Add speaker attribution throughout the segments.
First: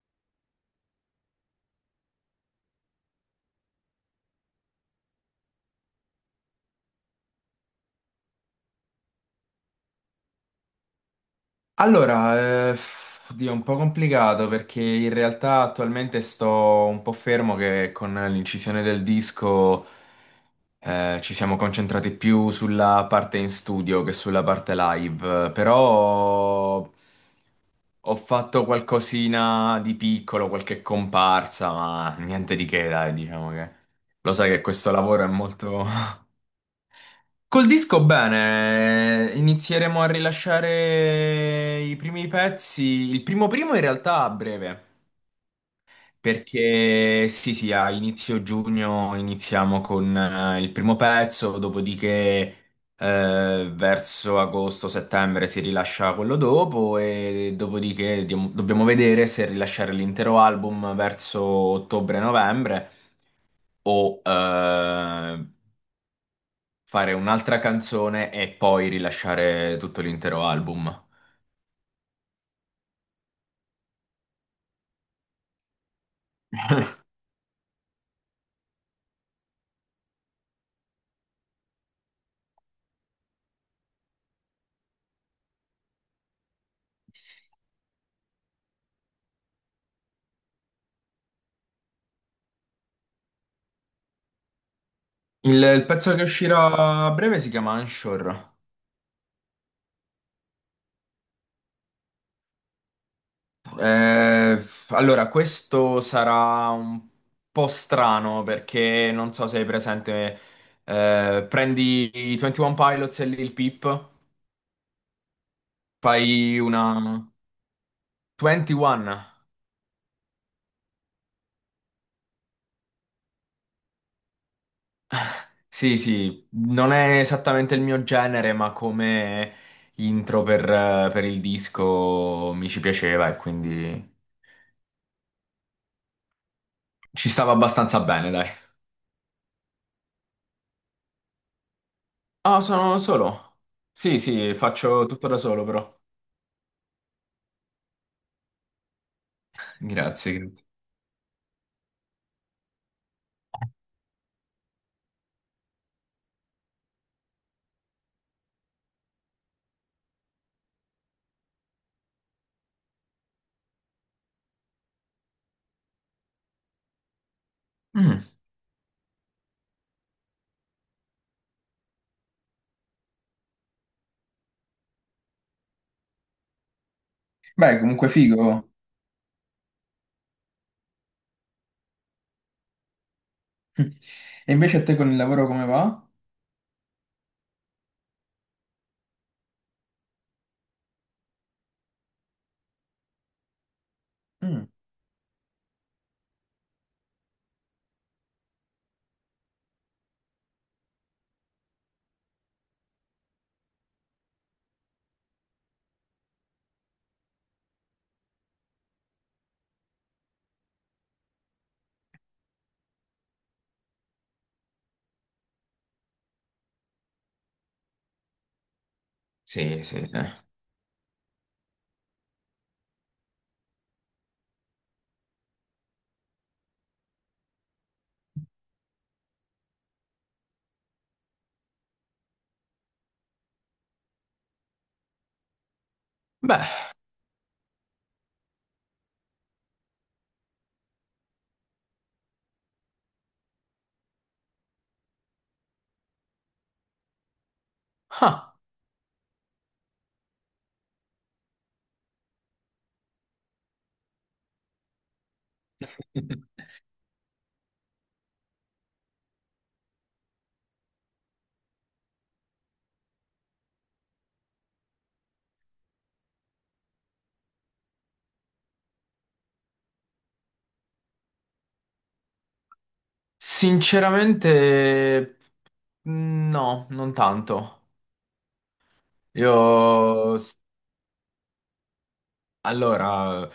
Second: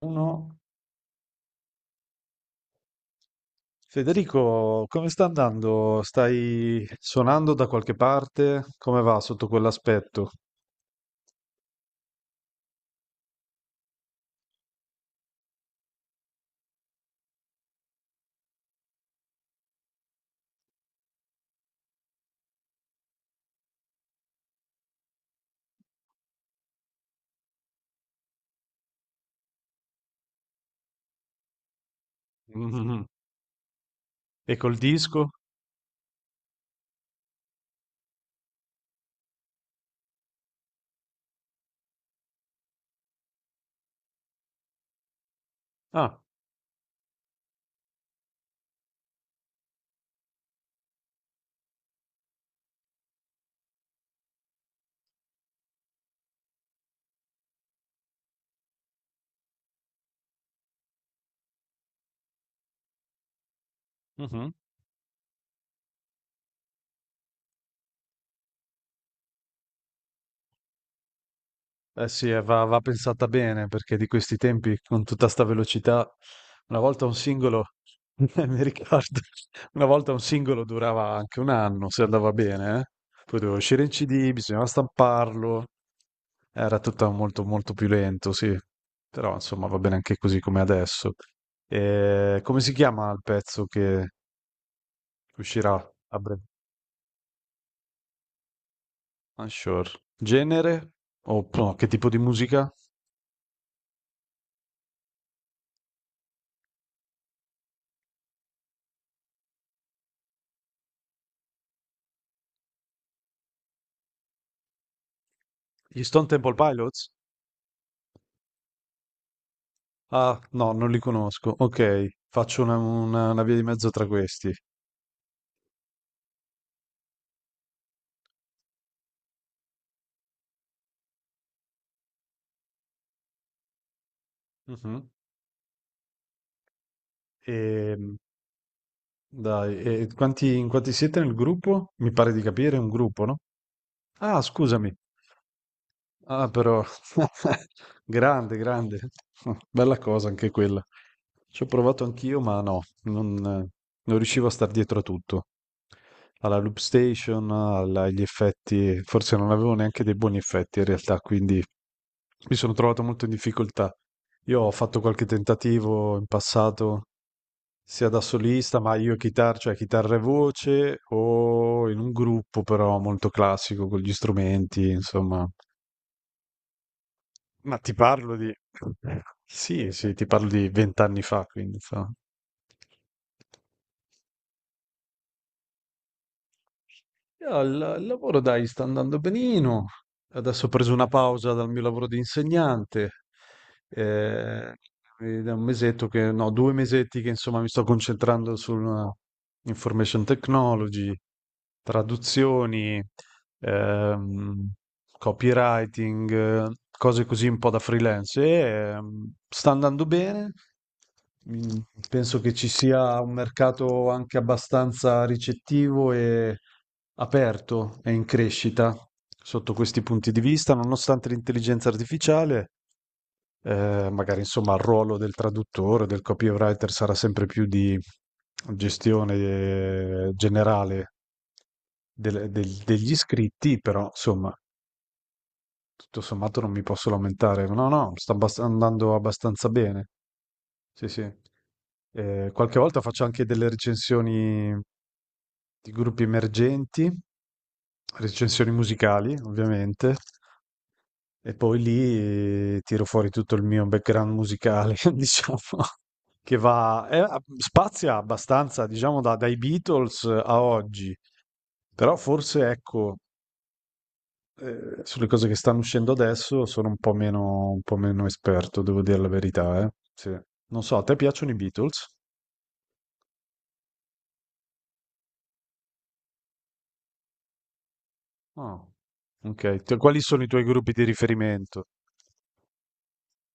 Speaker 1: Uno. Federico, come sta andando? Stai suonando da qualche parte? Come va sotto quell'aspetto?
Speaker 2: Allora, eh, oddio, è un po' complicato perché in realtà attualmente sto un po' fermo che con l'incisione del disco ci siamo concentrati più sulla parte in studio che sulla parte live, però ho fatto qualcosina di piccolo, qualche comparsa, ma niente di che,
Speaker 1: Mhm.
Speaker 2: dai, diciamo che lo sai
Speaker 1: E
Speaker 2: che
Speaker 1: col
Speaker 2: questo
Speaker 1: disco?
Speaker 2: lavoro è molto, Col disco bene, inizieremo a rilasciare i primi pezzi, il primo primo in realtà a breve,
Speaker 1: Ah,
Speaker 2: perché sì sì, a inizio giugno iniziamo con il primo pezzo, dopodiché verso agosto-settembre si rilascia quello dopo e dopodiché dobbiamo vedere se rilasciare l'intero album verso ottobre-novembre o
Speaker 1: mhm.
Speaker 2: fare un'altra canzone e poi rilasciare tutto l'intero album.
Speaker 1: Eh sì, va pensata bene perché di questi tempi con tutta sta velocità, una volta un singolo, mi ricordo, una volta un singolo durava anche un anno se andava bene, eh. Poi doveva uscire in CD, bisognava stamparlo, era tutto molto molto più lento, sì, però insomma va bene anche così come adesso. E come si chiama il pezzo che
Speaker 2: Il,
Speaker 1: uscirà
Speaker 2: il pezzo
Speaker 1: a
Speaker 2: che
Speaker 1: breve?
Speaker 2: uscirà a breve si chiama Unsure.
Speaker 1: Unsure. Genere? O no, che tipo di musica?
Speaker 2: Eh, allora, questo sarà un po' strano perché non so se hai presente. Prendi i 21 Pilots e Lil Peep,
Speaker 1: Gli Stone Temple
Speaker 2: fai
Speaker 1: Pilots?
Speaker 2: una 21.
Speaker 1: Ah, no, non li conosco. Ok, faccio una via di mezzo tra questi.
Speaker 2: Sì, sì, non è esattamente il mio genere, ma come intro per il disco mi ci piaceva e quindi.
Speaker 1: Mhm.
Speaker 2: Ci stava
Speaker 1: E,
Speaker 2: abbastanza bene, dai.
Speaker 1: dai, in quanti siete nel gruppo? Mi pare di
Speaker 2: Ah,
Speaker 1: capire, è un
Speaker 2: sono
Speaker 1: gruppo, no?
Speaker 2: solo. Sì,
Speaker 1: Ah,
Speaker 2: sì,
Speaker 1: scusami.
Speaker 2: faccio tutto da solo, però.
Speaker 1: Ah, però, grande, grande.
Speaker 2: Grazie,
Speaker 1: Bella cosa anche
Speaker 2: grazie.
Speaker 1: quella. Ci ho provato anch'io, ma no, non riuscivo a star dietro a tutto. Alla loop station, agli effetti, forse non avevo neanche dei buoni effetti in realtà, quindi mi sono trovato molto in difficoltà. Io ho fatto qualche tentativo in passato, sia da
Speaker 2: Mm.
Speaker 1: solista, ma io chitarra, cioè chitarra e voce, o in un gruppo però molto classico con gli strumenti, insomma. Ma
Speaker 2: Beh,
Speaker 1: ti
Speaker 2: comunque
Speaker 1: parlo di...
Speaker 2: figo.
Speaker 1: Sì, sì, ti parlo di 20 anni fa, quindi insomma.
Speaker 2: E invece a te con il lavoro come va?
Speaker 1: Io al il lavoro, dai, sta andando benino. Adesso ho preso una pausa dal mio lavoro di insegnante.
Speaker 2: Mm.
Speaker 1: eh, ed è un mesetto che, no, 2 mesetti che insomma mi sto concentrando sulla information technology, traduzioni, ehm, copywriting, cose così un po' da freelance. E sta andando bene. Mm, Penso che ci sia un mercato anche abbastanza ricettivo e aperto e in crescita sotto
Speaker 2: Sì,
Speaker 1: questi
Speaker 2: sì, sì.
Speaker 1: punti di vista, nonostante l'intelligenza artificiale, magari insomma il ruolo del traduttore, del copywriter sarà sempre più di gestione generale degli iscritti, però insomma tutto sommato
Speaker 2: Beh,
Speaker 1: non mi posso lamentare. No, no, sta andando abbastanza bene. Sì, sì. Qualche volta faccio anche delle recensioni di gruppi emergenti,
Speaker 2: ah,
Speaker 1: recensioni musicali, ovviamente, e poi lì tiro fuori tutto il mio background musicale, diciamo, che va, spazia abbastanza, diciamo, dai Beatles a oggi. Però forse, ecco, sulle cose che stanno uscendo adesso sono un po' meno esperto, devo dire la verità, eh. Sì. Non so, a te piacciono i Beatles?
Speaker 2: sinceramente, mm, no, non tanto.
Speaker 1: No. Ok, quali
Speaker 2: Io,
Speaker 1: sono i
Speaker 2: s-
Speaker 1: tuoi gruppi di riferimento?
Speaker 2: allora.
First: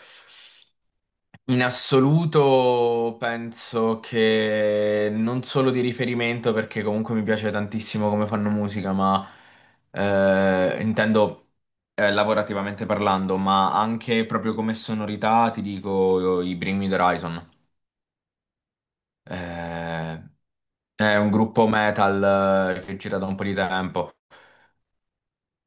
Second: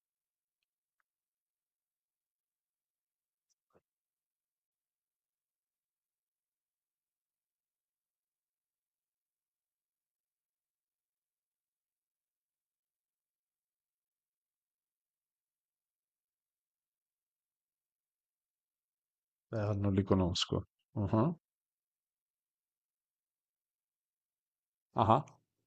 Speaker 2: In assoluto penso che non solo di riferimento, perché comunque mi piace tantissimo come fanno musica, ma intendo lavorativamente parlando, ma anche proprio come sonorità ti dico i Bring Me the Horizon.
Speaker 1: Non li
Speaker 2: Eh,
Speaker 1: conosco.
Speaker 2: è un
Speaker 1: Mhm.
Speaker 2: gruppo metal che gira da un po' di tempo.
Speaker 1: Ah,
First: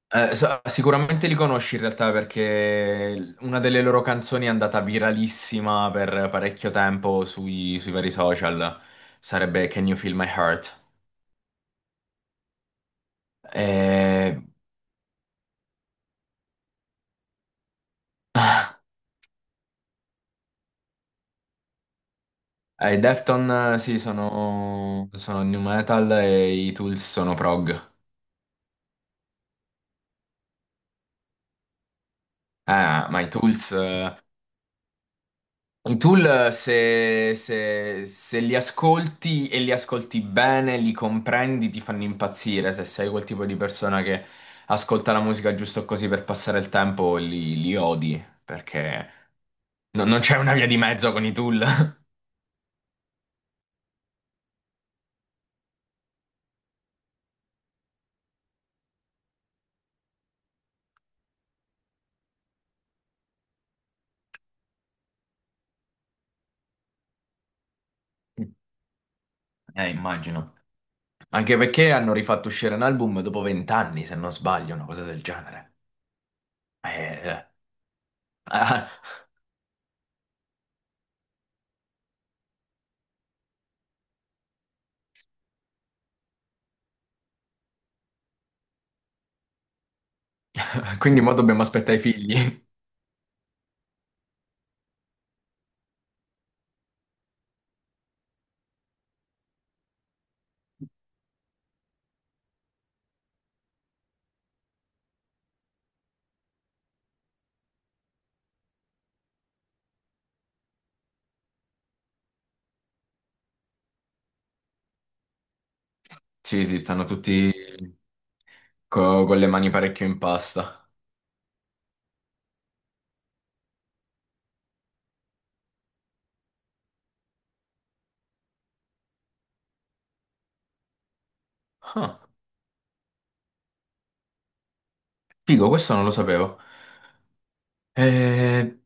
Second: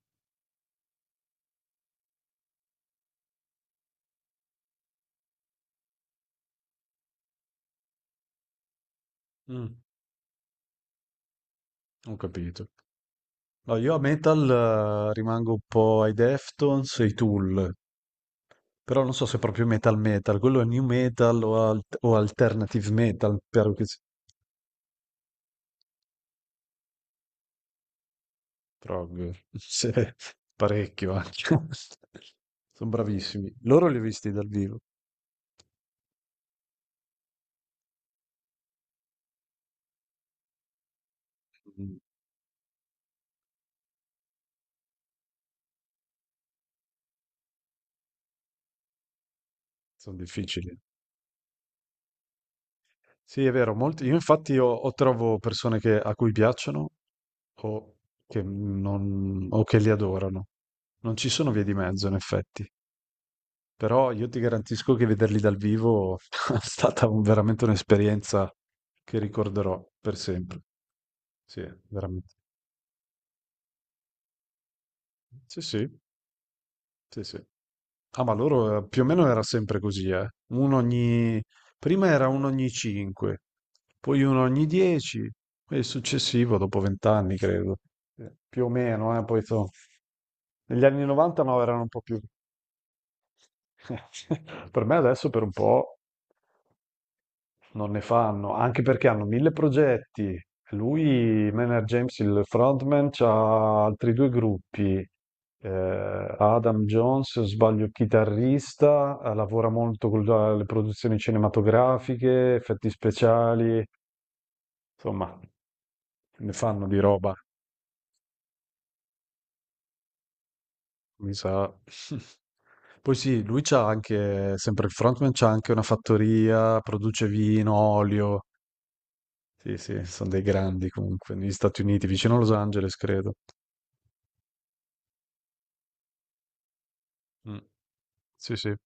Speaker 2: Sicuramente li conosci in realtà perché una delle loro canzoni è andata viralissima per parecchio tempo sui vari social. Sarebbe
Speaker 1: mm,
Speaker 2: Can You Feel My Heart?
Speaker 1: ho capito. No, io a
Speaker 2: E,
Speaker 1: metal rimango un po' ai Deftones e ai Tool, però non so se è proprio metal metal, quello è new metal o alternative
Speaker 2: e i
Speaker 1: metal,
Speaker 2: Defton,
Speaker 1: però che si-
Speaker 2: sì, sono new metal e i Tools sono prog.
Speaker 1: Prog, sì, parecchio anche. Son
Speaker 2: Ma i
Speaker 1: bravissimi.
Speaker 2: Tools.
Speaker 1: Loro li ho visti dal vivo.
Speaker 2: I tool, se li ascolti e li ascolti bene, li comprendi, ti
Speaker 1: Mh-mh.
Speaker 2: fanno impazzire. Se sei quel tipo di persona che ascolta la musica giusto così per passare il tempo, li odi, perché non
Speaker 1: Son
Speaker 2: non c'è una via di
Speaker 1: difficili.
Speaker 2: mezzo con i tool.
Speaker 1: Sì, è vero, molti io infatti o trovo persone che a cui piacciono o che non o che li adorano. Non ci sono vie di mezzo in effetti, però io ti garantisco che vederli dal vivo è stata un veramente un'esperienza che ricorderò per
Speaker 2: Immagino.
Speaker 1: sempre.
Speaker 2: Anche
Speaker 1: Sì,
Speaker 2: perché hanno
Speaker 1: veramente.
Speaker 2: rifatto uscire un album dopo vent'anni, se non sbaglio, una cosa del
Speaker 1: Sì,
Speaker 2: genere.
Speaker 1: sì. Sì, sì.
Speaker 2: Eh.
Speaker 1: Ah, ma loro
Speaker 2: Ah,
Speaker 1: più o meno era sempre così, eh. Uno ogni... Prima era uno ogni 5, poi uno ogni 10 e il successivo dopo 20 anni, credo. Più o meno, eh. Poi so. Negli anni
Speaker 2: quindi mo
Speaker 1: 90 no,
Speaker 2: dobbiamo
Speaker 1: erano un
Speaker 2: aspettare
Speaker 1: po'
Speaker 2: i
Speaker 1: più...
Speaker 2: figli.
Speaker 1: Per me adesso per un po' non ne fanno, anche perché hanno mille progetti. Lui, Maynard James, il frontman, c'ha altri due gruppi. Adam Jones, se non sbaglio, chitarrista, lavora molto con le produzioni cinematografiche, effetti speciali, insomma, ne
Speaker 2: Sì, sì,
Speaker 1: fanno di
Speaker 2: stanno
Speaker 1: roba,
Speaker 2: tutti con le mani parecchio in pasta.
Speaker 1: mi sa. Poi sì, lui c'ha anche, sempre il frontman, c'ha anche una fattoria, produce vino, olio. Sì, sì, sono dei grandi comunque, negli Stati Uniti,
Speaker 2: Ah,
Speaker 1: vicino a Los Angeles, credo.
Speaker 2: figo, questo non lo sapevo.
Speaker 1: Mh. Sì, sì.
Speaker 2: Eh,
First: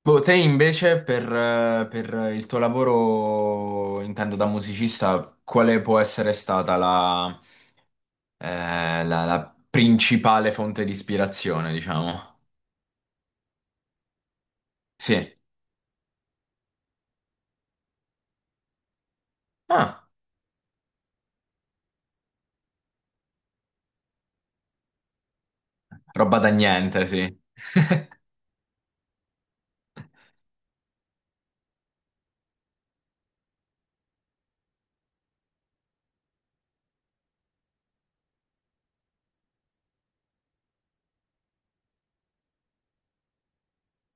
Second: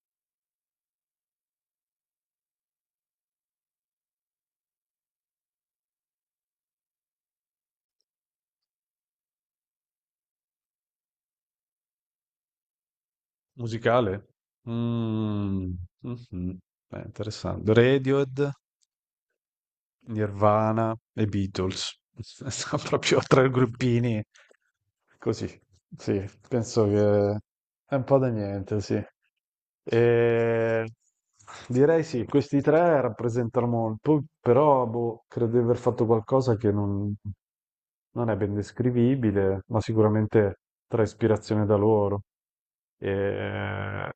Speaker 2: Boh, te invece per il tuo lavoro, intendo da musicista, quale può essere stata la principale fonte di ispirazione, diciamo?
Speaker 1: Musicale?
Speaker 2: Sì.
Speaker 1: Mh. Mh-mh. Beh, interessante. Radiohead,
Speaker 2: Ah,
Speaker 1: Nirvana e Beatles. Sono proprio 3 gruppini così. Sì,
Speaker 2: roba da
Speaker 1: penso
Speaker 2: niente, sì.
Speaker 1: che è un po' da niente, sì. Ehm, direi sì, questi 3 rappresentano molto, però boh, credo di aver fatto qualcosa che non è ben descrivibile, ma sicuramente trae ispirazione da loro. Eh,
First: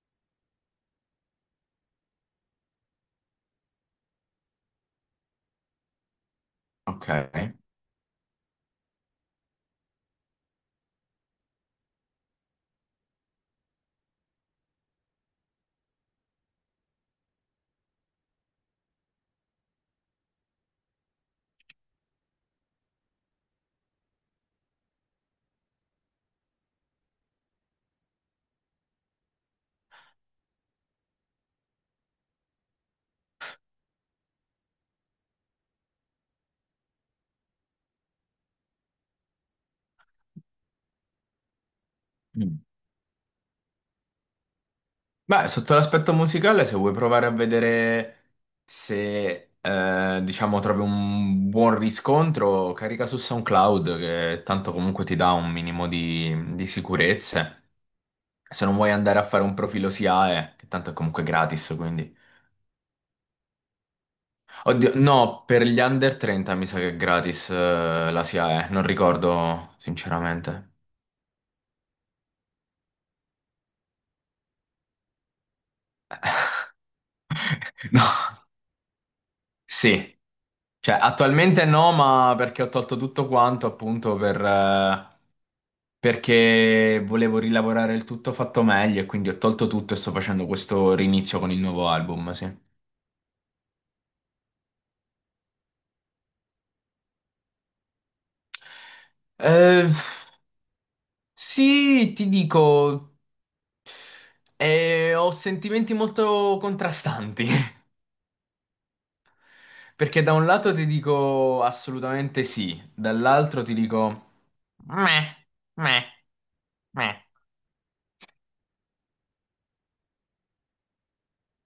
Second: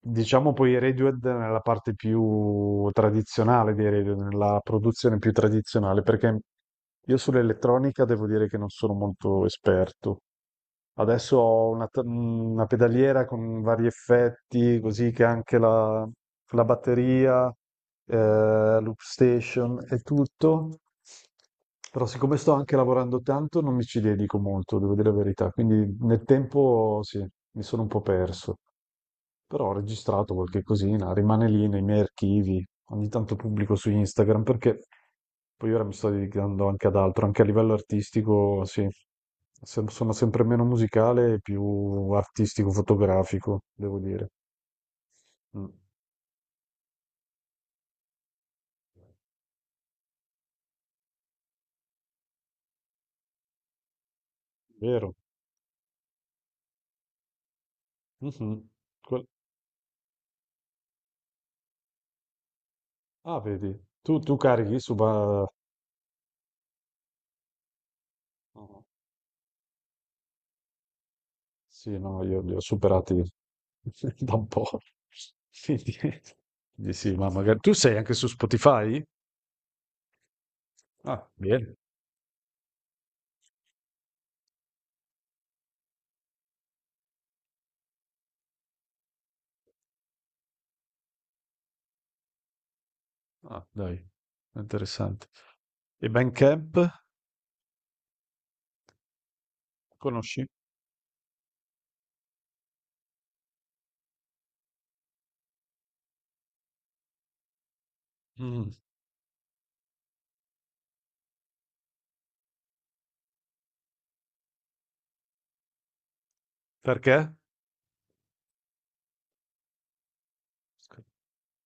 Speaker 1: diciamo poi i Radiohead nella parte più tradizionale dei Radiohead, nella produzione più tradizionale, perché
Speaker 2: Ok.
Speaker 1: io sull'elettronica devo dire che non sono molto esperto. Adesso ho una pedaliera con vari effetti, così che anche la batteria, eh, loop station e tutto. Però siccome sto anche lavorando tanto, non mi ci dedico molto, devo dire la verità. Quindi nel tempo sì, mi sono un po' perso. Però ho registrato qualche cosina, rimane lì nei miei archivi, ogni tanto pubblico su Instagram perché poi ora mi sto dedicando anche ad altro, anche a livello artistico, sì, sono sempre meno musicale e più
Speaker 2: Mm.
Speaker 1: artistico-fotografico, devo dire.
Speaker 2: Beh,
Speaker 1: Mm.
Speaker 2: sotto l'aspetto musicale, se vuoi provare a vedere se, diciamo, trovi un buon riscontro, carica su SoundCloud, che tanto comunque
Speaker 1: Vero?
Speaker 2: ti dà un minimo di sicurezze. Se
Speaker 1: Mhm.
Speaker 2: non vuoi andare a
Speaker 1: Quel-
Speaker 2: fare un profilo SIAE, che tanto è comunque gratis, quindi...
Speaker 1: Ah, vedi, tu carichi
Speaker 2: Oddio,
Speaker 1: su...
Speaker 2: no,
Speaker 1: Ba-
Speaker 2: per gli under 30 mi sa che è gratis, la SIAE, non
Speaker 1: no.
Speaker 2: ricordo sinceramente.
Speaker 1: Sì, no, io li ho superati da un po'. Quindi- Quindi sì, ma magari... Tu sei anche su
Speaker 2: No,
Speaker 1: Spotify?
Speaker 2: sì, cioè
Speaker 1: Ah,
Speaker 2: attualmente
Speaker 1: bene.
Speaker 2: no, ma perché ho tolto tutto quanto appunto per... perché volevo rilavorare il tutto fatto meglio e quindi ho tolto tutto e sto facendo questo rinizio con il nuovo album, sì.
Speaker 1: Ah, dai, interessante. E Bandcamp?
Speaker 2: Eh,
Speaker 1: Conosci?
Speaker 2: sì, ti dico, ho sentimenti molto contrastanti,
Speaker 1: Mm.
Speaker 2: perché da un lato ti dico assolutamente sì, dall'altro ti dico meh, meh, meh.
Speaker 1: Perché?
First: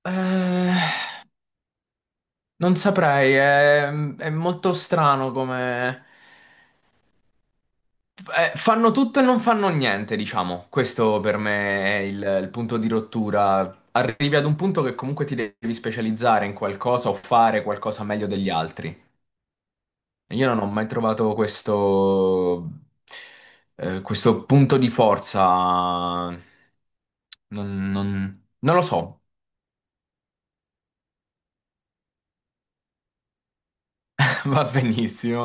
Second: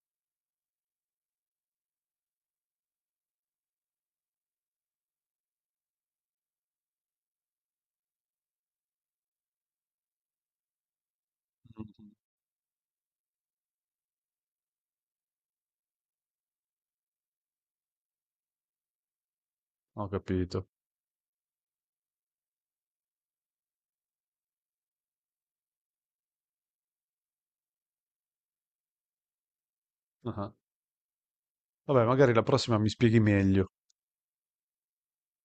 Speaker 2: Eh, Non saprei, è molto strano come... Fanno tutto e non fanno niente, diciamo. Questo per me è il punto di rottura. Arrivi ad un punto che comunque ti devi specializzare in qualcosa o fare qualcosa meglio degli altri.
Speaker 1: Ho
Speaker 2: E io non ho
Speaker 1: capito.
Speaker 2: mai trovato questo, questo punto di forza. Non lo so,
Speaker 1: Ah. Vabbè, magari la prossima mi spieghi meglio.
Speaker 2: va benissimo.